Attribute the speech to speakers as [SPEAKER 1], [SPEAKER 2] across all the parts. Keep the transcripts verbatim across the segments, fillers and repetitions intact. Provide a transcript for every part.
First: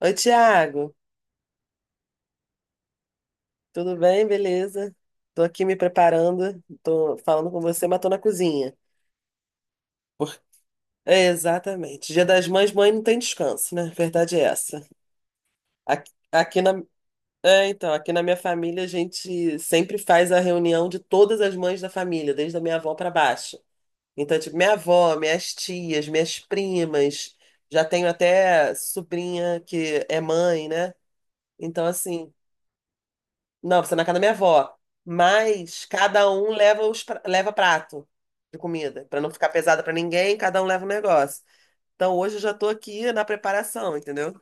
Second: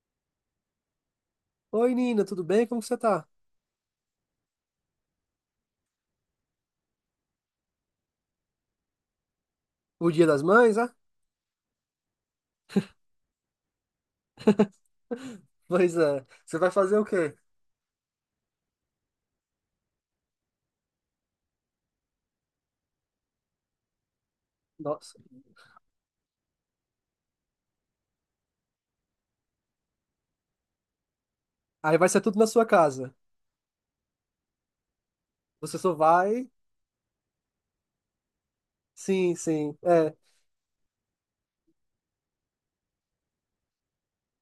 [SPEAKER 1] Oi, Tiago,
[SPEAKER 2] Oi, Nina, tudo bem? Como que você tá?
[SPEAKER 1] tudo bem? Beleza? Tô aqui me preparando, tô falando com você, mas tô na cozinha.
[SPEAKER 2] O Dia
[SPEAKER 1] Por-
[SPEAKER 2] das Mães, ah?
[SPEAKER 1] É, exatamente. Dia das Mães, mãe não tem descanso, né? Verdade é essa.
[SPEAKER 2] Pois
[SPEAKER 1] Aqui,
[SPEAKER 2] é. Você
[SPEAKER 1] aqui
[SPEAKER 2] vai
[SPEAKER 1] na,
[SPEAKER 2] fazer o quê?
[SPEAKER 1] é, então, Aqui na minha família a gente sempre faz a reunião de todas as mães da família, desde a minha avó pra baixo. Então, tipo, minha avó,
[SPEAKER 2] Nossa.
[SPEAKER 1] minhas tias, minhas primas, já tenho até sobrinha que é mãe, né? Então,
[SPEAKER 2] Aí vai ser
[SPEAKER 1] assim,
[SPEAKER 2] tudo na sua casa.
[SPEAKER 1] não, você ir na casa da minha avó.
[SPEAKER 2] Você
[SPEAKER 1] Mas
[SPEAKER 2] só
[SPEAKER 1] cada um
[SPEAKER 2] vai.
[SPEAKER 1] leva os pra- leva prato de comida, pra não
[SPEAKER 2] Sim,
[SPEAKER 1] ficar
[SPEAKER 2] sim.
[SPEAKER 1] pesada pra
[SPEAKER 2] É.
[SPEAKER 1] ninguém, cada um leva um negócio. Então hoje eu já tô aqui na preparação, entendeu?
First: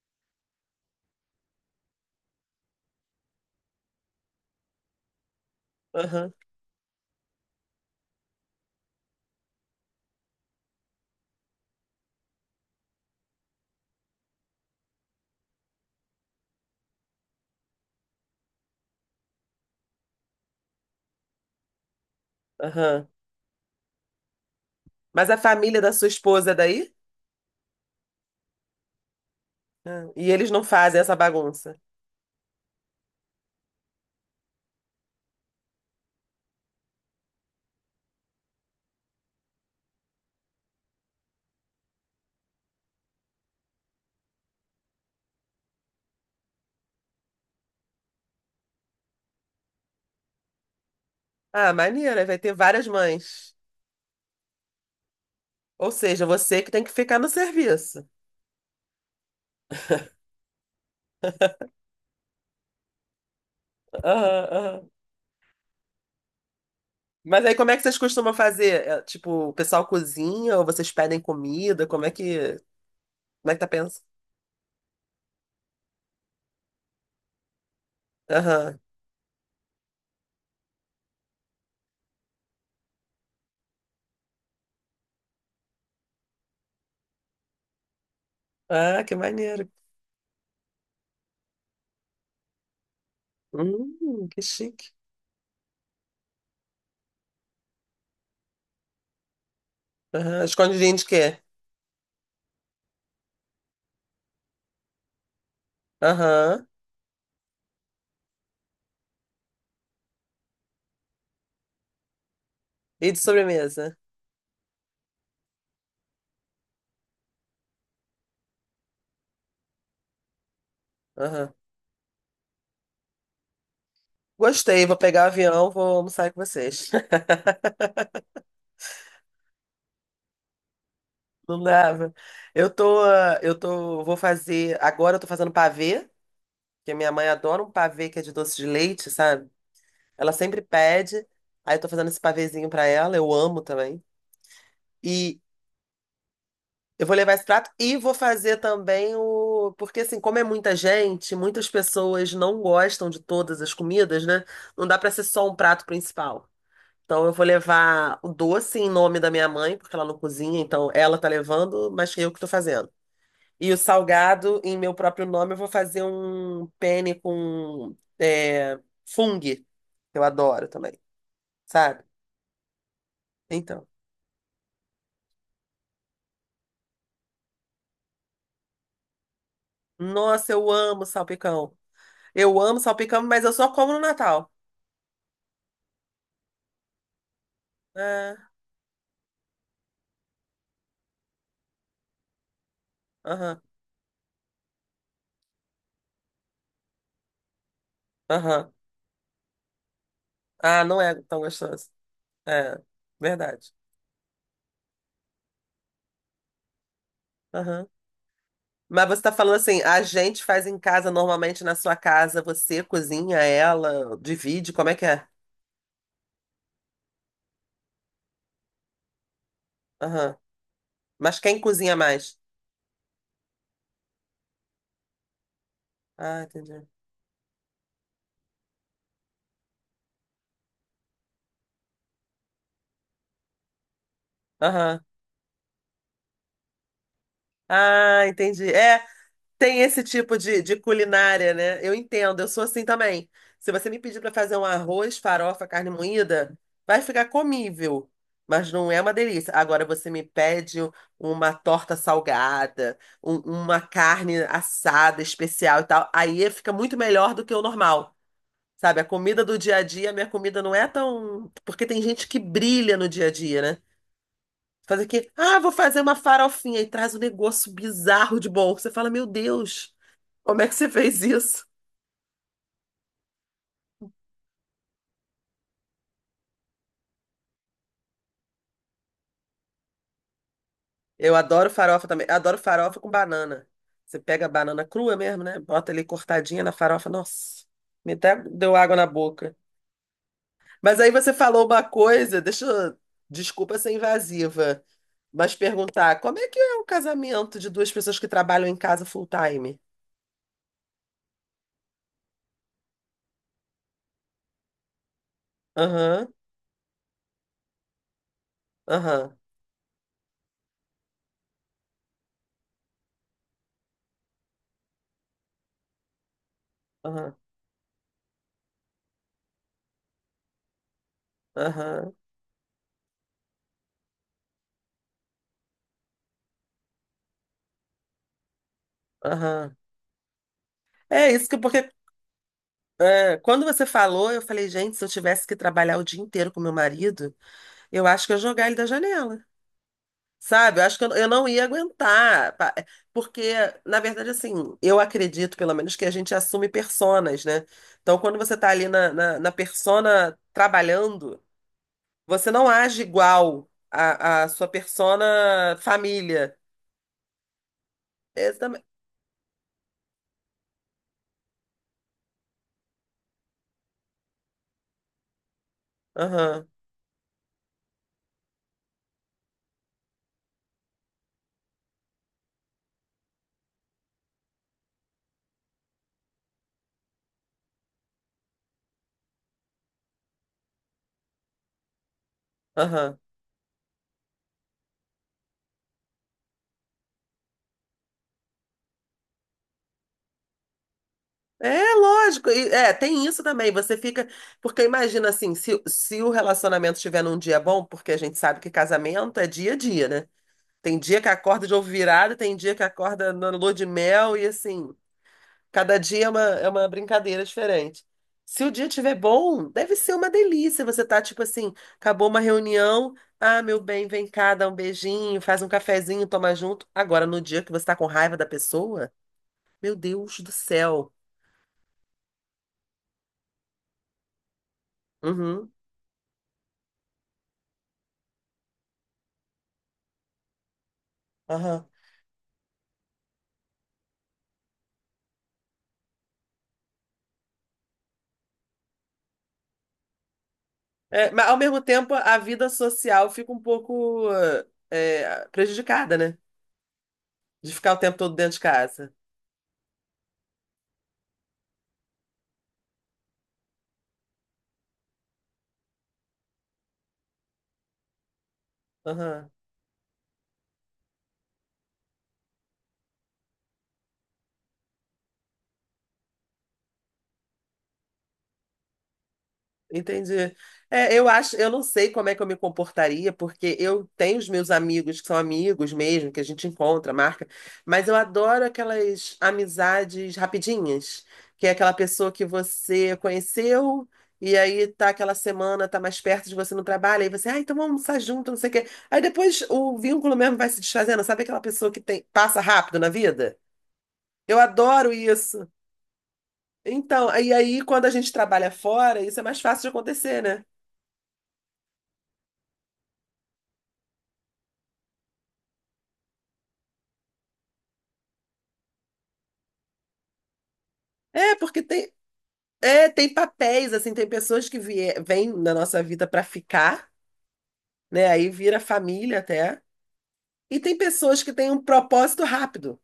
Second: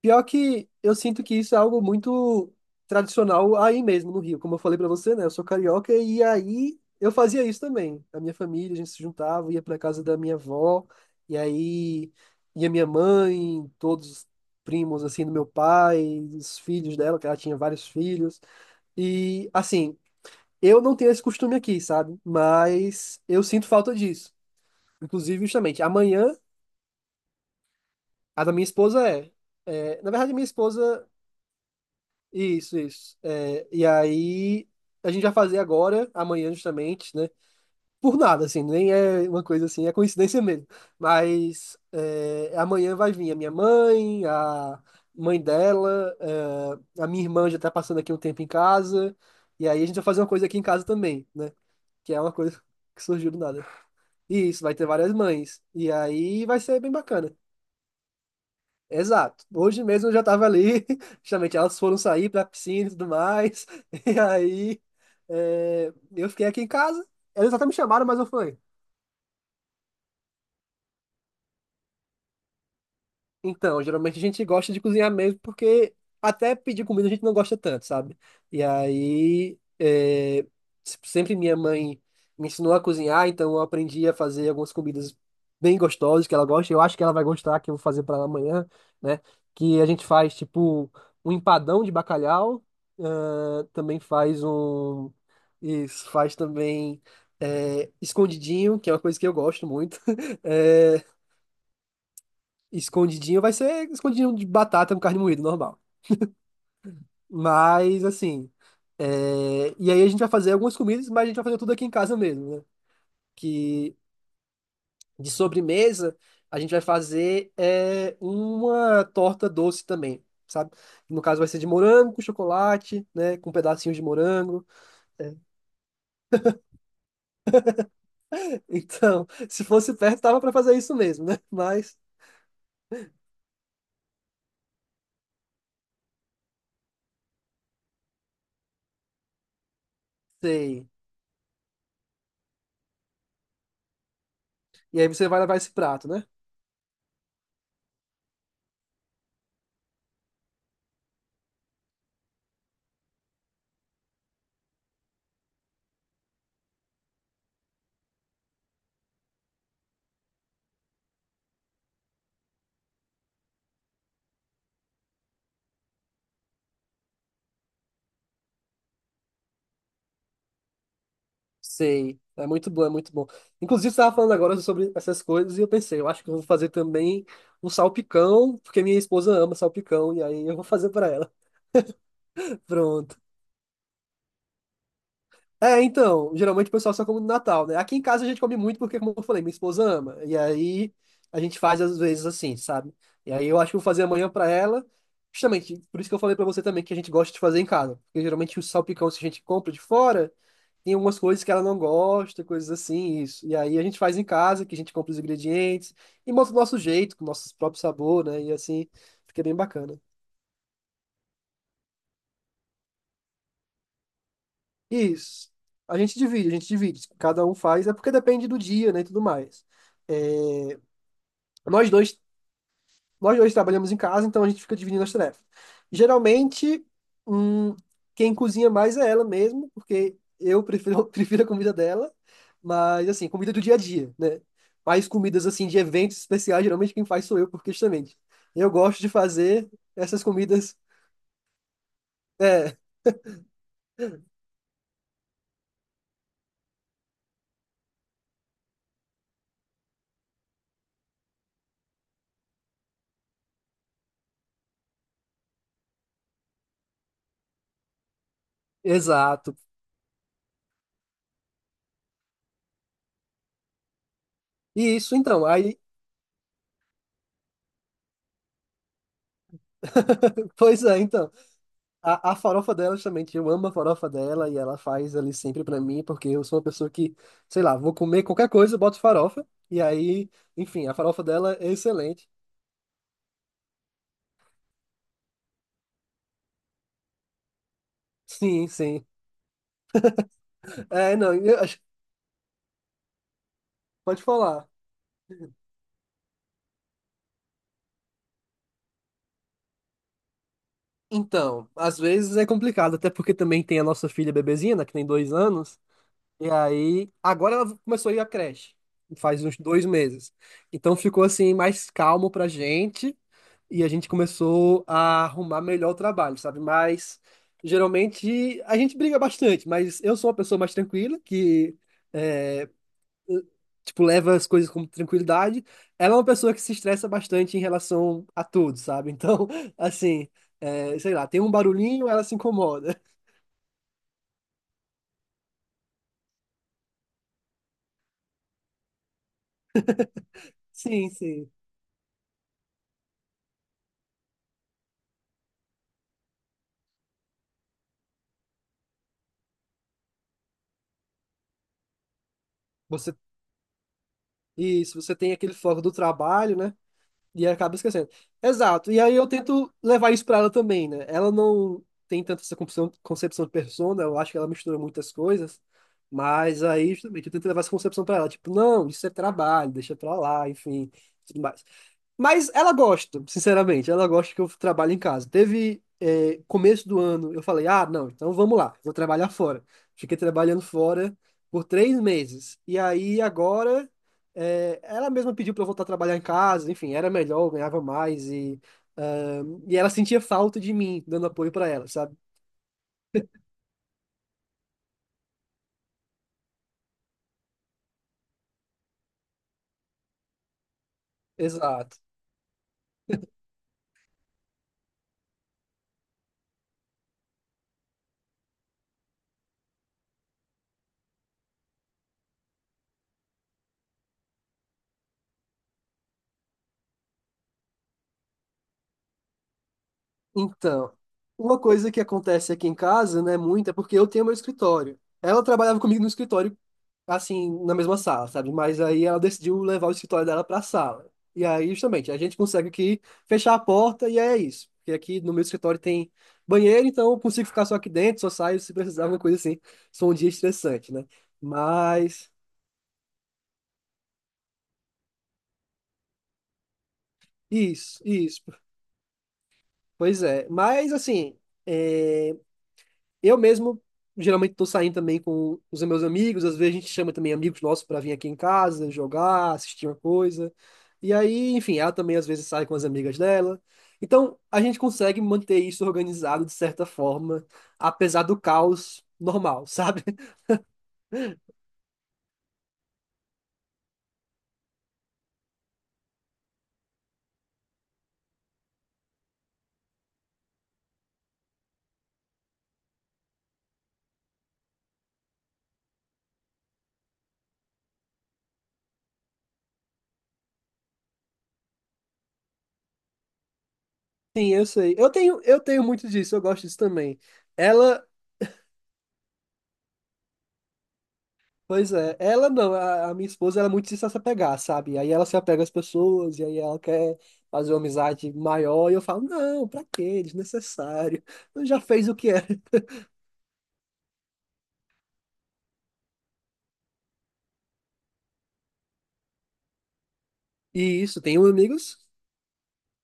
[SPEAKER 2] Pior que eu sinto que isso é algo muito tradicional aí mesmo no Rio. Como eu falei pra você, né? Eu sou carioca e
[SPEAKER 1] Aham,
[SPEAKER 2] aí eu fazia isso também. A minha família, a gente se juntava, ia pra casa da minha avó, e aí ia minha mãe, todos os primos assim do meu pai, os filhos dela, que ela tinha vários filhos. E assim, eu não tenho esse costume aqui, sabe?
[SPEAKER 1] aham.
[SPEAKER 2] Mas eu sinto falta disso.
[SPEAKER 1] Mas a
[SPEAKER 2] Inclusive,
[SPEAKER 1] família
[SPEAKER 2] justamente,
[SPEAKER 1] da sua
[SPEAKER 2] amanhã,
[SPEAKER 1] esposa é daí?
[SPEAKER 2] a da minha esposa é. É,
[SPEAKER 1] Ah,
[SPEAKER 2] na
[SPEAKER 1] e
[SPEAKER 2] verdade, a minha
[SPEAKER 1] eles não fazem
[SPEAKER 2] esposa.
[SPEAKER 1] essa bagunça.
[SPEAKER 2] Isso, isso. É, e aí, a gente vai fazer agora, amanhã, justamente, né? Por nada, assim, nem é uma coisa assim, é coincidência mesmo. Mas é, amanhã vai vir a minha mãe, a mãe dela, é, a minha irmã já tá passando aqui um tempo em casa. E aí, a gente vai fazer uma coisa aqui em casa também, né?
[SPEAKER 1] Ah,
[SPEAKER 2] Que
[SPEAKER 1] maneiro,
[SPEAKER 2] é
[SPEAKER 1] aí
[SPEAKER 2] uma
[SPEAKER 1] vai ter
[SPEAKER 2] coisa
[SPEAKER 1] várias
[SPEAKER 2] que surgiu do
[SPEAKER 1] mães.
[SPEAKER 2] nada. E isso, vai ter várias mães.
[SPEAKER 1] Ou
[SPEAKER 2] E
[SPEAKER 1] seja,
[SPEAKER 2] aí vai
[SPEAKER 1] você que
[SPEAKER 2] ser
[SPEAKER 1] tem que
[SPEAKER 2] bem
[SPEAKER 1] ficar no
[SPEAKER 2] bacana.
[SPEAKER 1] serviço.
[SPEAKER 2] Exato. Hoje mesmo eu já tava ali, justamente elas foram sair pra piscina e tudo mais. E
[SPEAKER 1] Aham,
[SPEAKER 2] aí
[SPEAKER 1] aham.
[SPEAKER 2] é, eu fiquei aqui em casa.
[SPEAKER 1] Mas
[SPEAKER 2] Elas
[SPEAKER 1] aí
[SPEAKER 2] até
[SPEAKER 1] como
[SPEAKER 2] me
[SPEAKER 1] é que vocês
[SPEAKER 2] chamaram, mas eu
[SPEAKER 1] costumam
[SPEAKER 2] falei,
[SPEAKER 1] fazer? É, tipo, o pessoal cozinha ou vocês pedem comida? Como é que, como é que tá
[SPEAKER 2] então,
[SPEAKER 1] pensando?
[SPEAKER 2] geralmente a gente gosta de cozinhar mesmo, porque até pedir comida a gente não gosta tanto, sabe? E aí, é, se- sempre minha mãe me ensinou a cozinhar, então eu aprendi a fazer algumas comidas bem gostosas que ela gosta. Eu acho que ela vai gostar, que eu vou fazer para ela amanhã,
[SPEAKER 1] Ah, que
[SPEAKER 2] né?
[SPEAKER 1] maneiro.
[SPEAKER 2] Que a gente faz, tipo, um empadão de bacalhau, ah, também
[SPEAKER 1] Hum, que
[SPEAKER 2] faz
[SPEAKER 1] chique.
[SPEAKER 2] um. Isso, faz também. É, escondidinho, que é uma coisa que eu gosto muito.
[SPEAKER 1] Aham. Escondidinho
[SPEAKER 2] É,
[SPEAKER 1] de quê?
[SPEAKER 2] escondidinho vai ser escondidinho de batata com carne moída, normal.
[SPEAKER 1] Aham.
[SPEAKER 2] Mas, assim. é, E aí a gente vai fazer algumas comidas, mas a gente vai fazer tudo aqui em casa mesmo, né?
[SPEAKER 1] E de sobremesa?
[SPEAKER 2] Que de sobremesa, a gente vai fazer é, uma torta doce também, sabe? No caso, vai
[SPEAKER 1] Aham.
[SPEAKER 2] ser de morango com chocolate, né? Com pedacinhos de morango.
[SPEAKER 1] Gostei, vou pegar o avião, vou almoçar com vocês.
[SPEAKER 2] Então, se fosse perto, tava pra fazer isso mesmo, né?
[SPEAKER 1] Não
[SPEAKER 2] Mas,
[SPEAKER 1] dava. Eu tô, ah, eu tô, vou fazer, agora eu tô fazendo pavê, porque minha mãe adora um pavê que é de doce de leite, sabe? Ela sempre
[SPEAKER 2] sei.
[SPEAKER 1] pede, aí eu tô fazendo esse pavêzinho pra ela, eu amo também.
[SPEAKER 2] E aí você
[SPEAKER 1] E,
[SPEAKER 2] vai levar esse prato, né?
[SPEAKER 1] Eu vou levar esse prato e vou fazer também o. Porque, assim, como é muita gente, muitas pessoas não gostam de todas as comidas, né? Não dá pra ser só um prato principal. Então, eu vou levar o doce em nome da minha mãe, porque ela não cozinha, então ela tá levando, mas eu que tô fazendo. E o salgado, em meu próprio nome, eu vou fazer um penne com é, fung, que eu adoro também, sabe?
[SPEAKER 2] Sei, é muito bom, é muito bom.
[SPEAKER 1] Então.
[SPEAKER 2] Inclusive, você estava falando agora sobre essas coisas e eu pensei, eu acho que eu vou fazer também um salpicão, porque minha esposa ama salpicão, e aí
[SPEAKER 1] Nossa,
[SPEAKER 2] eu vou
[SPEAKER 1] eu
[SPEAKER 2] fazer
[SPEAKER 1] amo
[SPEAKER 2] para ela.
[SPEAKER 1] salpicão. Eu amo
[SPEAKER 2] Pronto.
[SPEAKER 1] salpicão, mas eu só como no Natal.
[SPEAKER 2] É, então, geralmente o pessoal só come no Natal, né? Aqui em casa a
[SPEAKER 1] É.
[SPEAKER 2] gente come muito porque, como eu falei, minha esposa ama. E aí a gente faz às vezes assim, sabe? E aí eu
[SPEAKER 1] Aham,
[SPEAKER 2] acho que eu vou fazer amanhã para ela. Justamente, por isso que eu falei para você também que a gente gosta de fazer em casa. Porque geralmente o
[SPEAKER 1] aham.
[SPEAKER 2] salpicão, se a gente compra de fora,
[SPEAKER 1] Ah,
[SPEAKER 2] tem
[SPEAKER 1] não é
[SPEAKER 2] algumas
[SPEAKER 1] tão
[SPEAKER 2] coisas que ela não
[SPEAKER 1] gostoso.
[SPEAKER 2] gosta, coisas
[SPEAKER 1] É,
[SPEAKER 2] assim, isso. E
[SPEAKER 1] verdade.
[SPEAKER 2] aí a gente faz em casa, que a gente compra os ingredientes e monta do nosso jeito, com o nosso próprio
[SPEAKER 1] Aham.
[SPEAKER 2] sabor, né? E assim,
[SPEAKER 1] Mas você tá
[SPEAKER 2] fica bem
[SPEAKER 1] falando assim,
[SPEAKER 2] bacana.
[SPEAKER 1] a gente faz em casa, normalmente na sua casa, você cozinha, ela divide, como é que é?
[SPEAKER 2] Isso. A gente divide, a gente divide. Cada um faz, é porque depende do dia, né, e tudo mais.
[SPEAKER 1] Aham. Mas quem
[SPEAKER 2] Nós
[SPEAKER 1] cozinha
[SPEAKER 2] dois
[SPEAKER 1] mais?
[SPEAKER 2] Nós dois trabalhamos em casa, então a gente fica dividindo as tarefas.
[SPEAKER 1] Ah,
[SPEAKER 2] Geralmente,
[SPEAKER 1] entendi.
[SPEAKER 2] hum, quem cozinha mais é ela mesmo, porque eu prefiro, prefiro a comida dela, mas assim, comida do dia a dia, né?
[SPEAKER 1] Aham.
[SPEAKER 2] Mais comidas assim de eventos especiais, geralmente quem faz sou eu, porque justamente
[SPEAKER 1] Ah,
[SPEAKER 2] eu
[SPEAKER 1] entendi.
[SPEAKER 2] gosto
[SPEAKER 1] É,
[SPEAKER 2] de fazer
[SPEAKER 1] tem esse
[SPEAKER 2] essas
[SPEAKER 1] tipo de, de
[SPEAKER 2] comidas.
[SPEAKER 1] culinária, né? Eu entendo, eu sou
[SPEAKER 2] É,
[SPEAKER 1] assim também. Se você me pedir para fazer um arroz, farofa, carne moída, vai ficar comível, mas não é uma delícia. Agora você me pede uma torta salgada, um- uma carne assada especial e tal, aí fica muito melhor do que o normal. Sabe, a comida
[SPEAKER 2] exato.
[SPEAKER 1] do dia a dia, a minha comida não é tão. Porque tem gente que brilha no dia a dia, né?
[SPEAKER 2] E
[SPEAKER 1] Faz
[SPEAKER 2] isso
[SPEAKER 1] aqui,
[SPEAKER 2] então,
[SPEAKER 1] ah, vou
[SPEAKER 2] aí.
[SPEAKER 1] fazer uma farofinha e traz um negócio bizarro de bom. Você fala, meu Deus. Como é que
[SPEAKER 2] Pois
[SPEAKER 1] você
[SPEAKER 2] é,
[SPEAKER 1] fez
[SPEAKER 2] então.
[SPEAKER 1] isso?
[SPEAKER 2] A, a farofa dela, justamente, eu amo a farofa dela e ela faz ali sempre pra mim, porque eu sou uma pessoa que, sei lá, vou comer qualquer coisa, eu boto farofa, e aí, enfim, a farofa
[SPEAKER 1] Eu
[SPEAKER 2] dela
[SPEAKER 1] adoro
[SPEAKER 2] é
[SPEAKER 1] farofa também.
[SPEAKER 2] excelente.
[SPEAKER 1] Eu adoro farofa com banana. Você pega a banana crua mesmo, né? Bota ali cortadinha na farofa. Nossa, me até
[SPEAKER 2] Sim,
[SPEAKER 1] deu água
[SPEAKER 2] sim.
[SPEAKER 1] na boca. Mas aí
[SPEAKER 2] É,
[SPEAKER 1] você
[SPEAKER 2] não, eu
[SPEAKER 1] falou
[SPEAKER 2] acho-
[SPEAKER 1] uma coisa, deixa eu... Desculpa ser
[SPEAKER 2] pode falar.
[SPEAKER 1] invasiva, mas perguntar, como é que é um casamento de duas pessoas que trabalham em casa full time?
[SPEAKER 2] Então, às vezes é complicado, até porque também tem a nossa filha bebezinha, né, que tem dois anos,
[SPEAKER 1] Aham,
[SPEAKER 2] e aí, agora ela começou a ir à creche,
[SPEAKER 1] aham,
[SPEAKER 2] faz uns dois meses. Então ficou assim, mais calmo pra gente. E a gente começou a arrumar melhor o trabalho, sabe? Mas
[SPEAKER 1] aham,
[SPEAKER 2] geralmente a gente briga bastante, mas eu sou uma pessoa mais tranquila, que
[SPEAKER 1] aham,
[SPEAKER 2] é, tipo, leva as coisas com tranquilidade. Ela é uma pessoa que se estressa bastante em relação a tudo, sabe? Então,
[SPEAKER 1] aham.
[SPEAKER 2] assim, é, sei lá,
[SPEAKER 1] É
[SPEAKER 2] tem
[SPEAKER 1] isso
[SPEAKER 2] um
[SPEAKER 1] que porque
[SPEAKER 2] barulhinho, ela se incomoda.
[SPEAKER 1] é, quando você falou, eu falei, gente, se eu tivesse que trabalhar o dia inteiro com meu marido, eu acho que eu jogar ele da janela, sabe? Eu acho que eu,
[SPEAKER 2] Sim,
[SPEAKER 1] eu não
[SPEAKER 2] sim.
[SPEAKER 1] ia aguentar, pa- é, porque, na verdade, assim, eu acredito, pelo menos, que a gente assume personas, né? Então, quando você tá ali na, na, na persona trabalhando, você não age
[SPEAKER 2] Você,
[SPEAKER 1] igual a, a sua
[SPEAKER 2] isso, você tem aquele
[SPEAKER 1] persona
[SPEAKER 2] foco do
[SPEAKER 1] família.
[SPEAKER 2] trabalho, né? E acaba esquecendo.
[SPEAKER 1] Esse também.
[SPEAKER 2] Exato. E aí eu tento levar isso pra ela também, né? Ela não tem tanto essa concepção, concepção de persona, eu acho que ela mistura muitas coisas, mas
[SPEAKER 1] Aham,
[SPEAKER 2] aí justamente eu tento levar essa concepção pra ela, tipo, não, isso é trabalho, deixa pra lá, enfim, tudo mais. Mas ela gosta, sinceramente, ela gosta que eu trabalho em casa. Teve, é, começo do ano, eu falei, ah, não, então vamos lá, vou trabalhar fora. Fiquei trabalhando fora por três meses. E
[SPEAKER 1] aham.
[SPEAKER 2] aí agora, é, ela mesma pediu para eu voltar a trabalhar em casa, enfim, era melhor, eu ganhava mais e, ah, e ela sentia falta de mim, dando apoio para
[SPEAKER 1] É
[SPEAKER 2] ela, sabe?
[SPEAKER 1] lógico, e- é, tem isso também. Você fica. Porque imagina assim, se, se o relacionamento estiver num dia bom, porque a gente sabe que casamento é dia a dia, né? Tem dia que acorda de ovo
[SPEAKER 2] Exato.
[SPEAKER 1] virado, tem dia que acorda na lua de mel, e assim, cada dia é uma, é uma brincadeira diferente. Se o dia estiver bom, deve ser uma delícia. Você tá tipo assim, acabou uma reunião, ah, meu bem, vem cá, dá um beijinho, faz um cafezinho, toma junto. Agora, no dia que você tá com raiva da pessoa, meu Deus do
[SPEAKER 2] Então,
[SPEAKER 1] céu.
[SPEAKER 2] uma coisa que acontece aqui em casa, né, muito, é porque eu tenho meu escritório. Ela
[SPEAKER 1] Uhum,
[SPEAKER 2] trabalhava comigo no escritório assim, na mesma sala, sabe? Mas aí ela decidiu levar o escritório dela para a sala. E aí,
[SPEAKER 1] aham.
[SPEAKER 2] justamente, a gente consegue aqui fechar a porta e é isso. Porque aqui no meu escritório tem banheiro, então eu consigo ficar só aqui dentro, só saio se precisar, alguma coisa assim. Só um dia estressante, né?
[SPEAKER 1] É, mas ao mesmo tempo,
[SPEAKER 2] Mas,
[SPEAKER 1] a vida social fica um pouco eh, eh, prejudicada, né? De ficar o
[SPEAKER 2] isso,
[SPEAKER 1] tempo todo
[SPEAKER 2] isso,
[SPEAKER 1] dentro de casa.
[SPEAKER 2] pois é. Mas, assim, é, eu mesmo geralmente estou saindo também com os meus amigos, às vezes a gente chama também amigos nossos para vir aqui em casa,
[SPEAKER 1] Aham.
[SPEAKER 2] jogar, assistir uma coisa. E aí, enfim, ela também às vezes sai com as amigas dela. Então, a gente consegue manter isso organizado de certa forma, apesar do caos normal, sabe?
[SPEAKER 1] Entendi. É, eu acho, eu não sei como é que eu me comportaria, porque eu tenho os meus amigos que são amigos mesmo, que a gente encontra, marca, mas eu adoro aquelas amizades rapidinhas, que é aquela pessoa que você conheceu e aí tá aquela semana, tá mais perto de você no trabalho, aí você, ah, então vamos almoçar junto, não sei o quê. Aí depois o vínculo mesmo vai se desfazendo, sabe aquela pessoa que tem, passa rápido na vida?
[SPEAKER 2] Sim,
[SPEAKER 1] Eu
[SPEAKER 2] eu sei. Eu
[SPEAKER 1] adoro
[SPEAKER 2] tenho, eu
[SPEAKER 1] isso.
[SPEAKER 2] tenho muito disso, eu gosto disso também.
[SPEAKER 1] Então, e aí quando
[SPEAKER 2] Ela
[SPEAKER 1] a gente trabalha fora, isso é mais fácil de acontecer, né?
[SPEAKER 2] Pois é, ela não, a, a minha esposa ela é muito de se apegar, sabe? Aí ela se apega às pessoas, e aí ela quer fazer uma amizade maior, e eu falo, não, pra quê? Desnecessário.
[SPEAKER 1] É,
[SPEAKER 2] Já
[SPEAKER 1] porque
[SPEAKER 2] fez
[SPEAKER 1] tem,
[SPEAKER 2] o que era.
[SPEAKER 1] é, tem papéis, assim, tem pessoas que vie- vêm na nossa vida para ficar, né? Aí vira família até. E tem
[SPEAKER 2] E isso,
[SPEAKER 1] pessoas
[SPEAKER 2] tenho
[SPEAKER 1] que têm um
[SPEAKER 2] amigos.
[SPEAKER 1] propósito rápido.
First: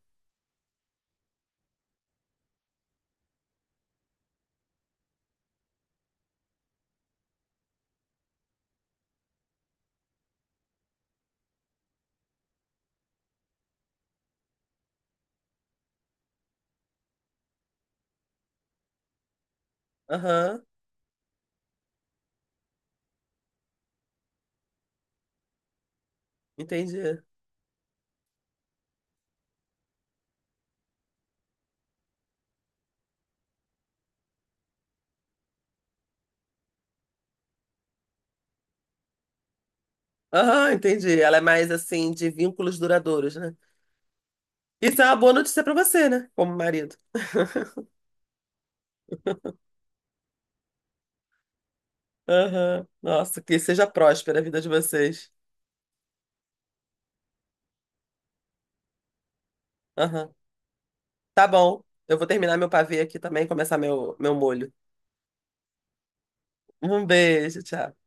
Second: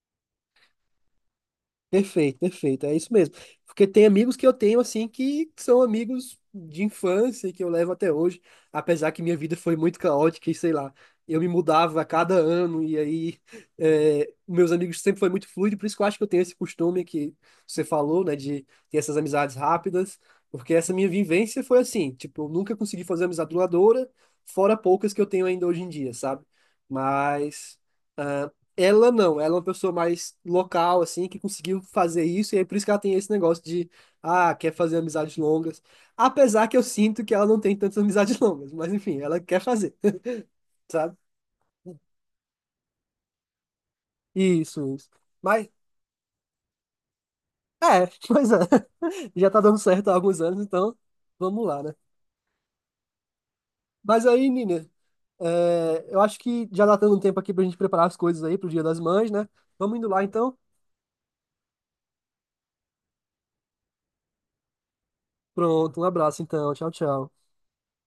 [SPEAKER 2] Perfeito, perfeito. É isso mesmo. Porque tem amigos que eu tenho, assim, que são amigos de infância, que eu levo até hoje, apesar que minha vida foi muito caótica e sei lá. Eu me mudava a cada ano e aí é, meus amigos sempre foi muito fluido, por isso que eu acho que eu tenho esse costume que você falou, né, de ter essas amizades rápidas,
[SPEAKER 1] Aham,
[SPEAKER 2] porque essa minha vivência foi assim, tipo, eu nunca consegui fazer amizade duradoura, fora poucas que eu tenho ainda hoje em dia, sabe?
[SPEAKER 1] entendi.
[SPEAKER 2] Mas ela não, ela é uma pessoa mais local, assim, que conseguiu fazer isso, e é por isso que ela tem esse negócio de, ah, quer fazer amizades longas. Apesar que eu sinto que ela não tem tantas amizades longas, mas enfim, ela quer fazer,
[SPEAKER 1] Aham,
[SPEAKER 2] sabe?
[SPEAKER 1] entendi. Ela é mais, assim, de vínculos duradouros, né?
[SPEAKER 2] Isso,
[SPEAKER 1] Isso é
[SPEAKER 2] isso.
[SPEAKER 1] uma boa notícia
[SPEAKER 2] Mas,
[SPEAKER 1] para você, né? Como marido.
[SPEAKER 2] é, pois é. Já tá dando certo há alguns anos, então vamos lá, né?
[SPEAKER 1] Aham, nossa, que seja
[SPEAKER 2] Mas
[SPEAKER 1] próspera a
[SPEAKER 2] aí,
[SPEAKER 1] vida de
[SPEAKER 2] Nina,
[SPEAKER 1] vocês.
[SPEAKER 2] é, eu acho que já tá dando um tempo aqui pra gente preparar as coisas aí pro Dia das Mães, né? Vamos indo lá,
[SPEAKER 1] Aham,
[SPEAKER 2] então.
[SPEAKER 1] tá bom. Eu vou terminar meu pavê aqui também e começar meu, meu molho.
[SPEAKER 2] Pronto, um abraço, então. Tchau,
[SPEAKER 1] Um
[SPEAKER 2] tchau.
[SPEAKER 1] beijo, tchau.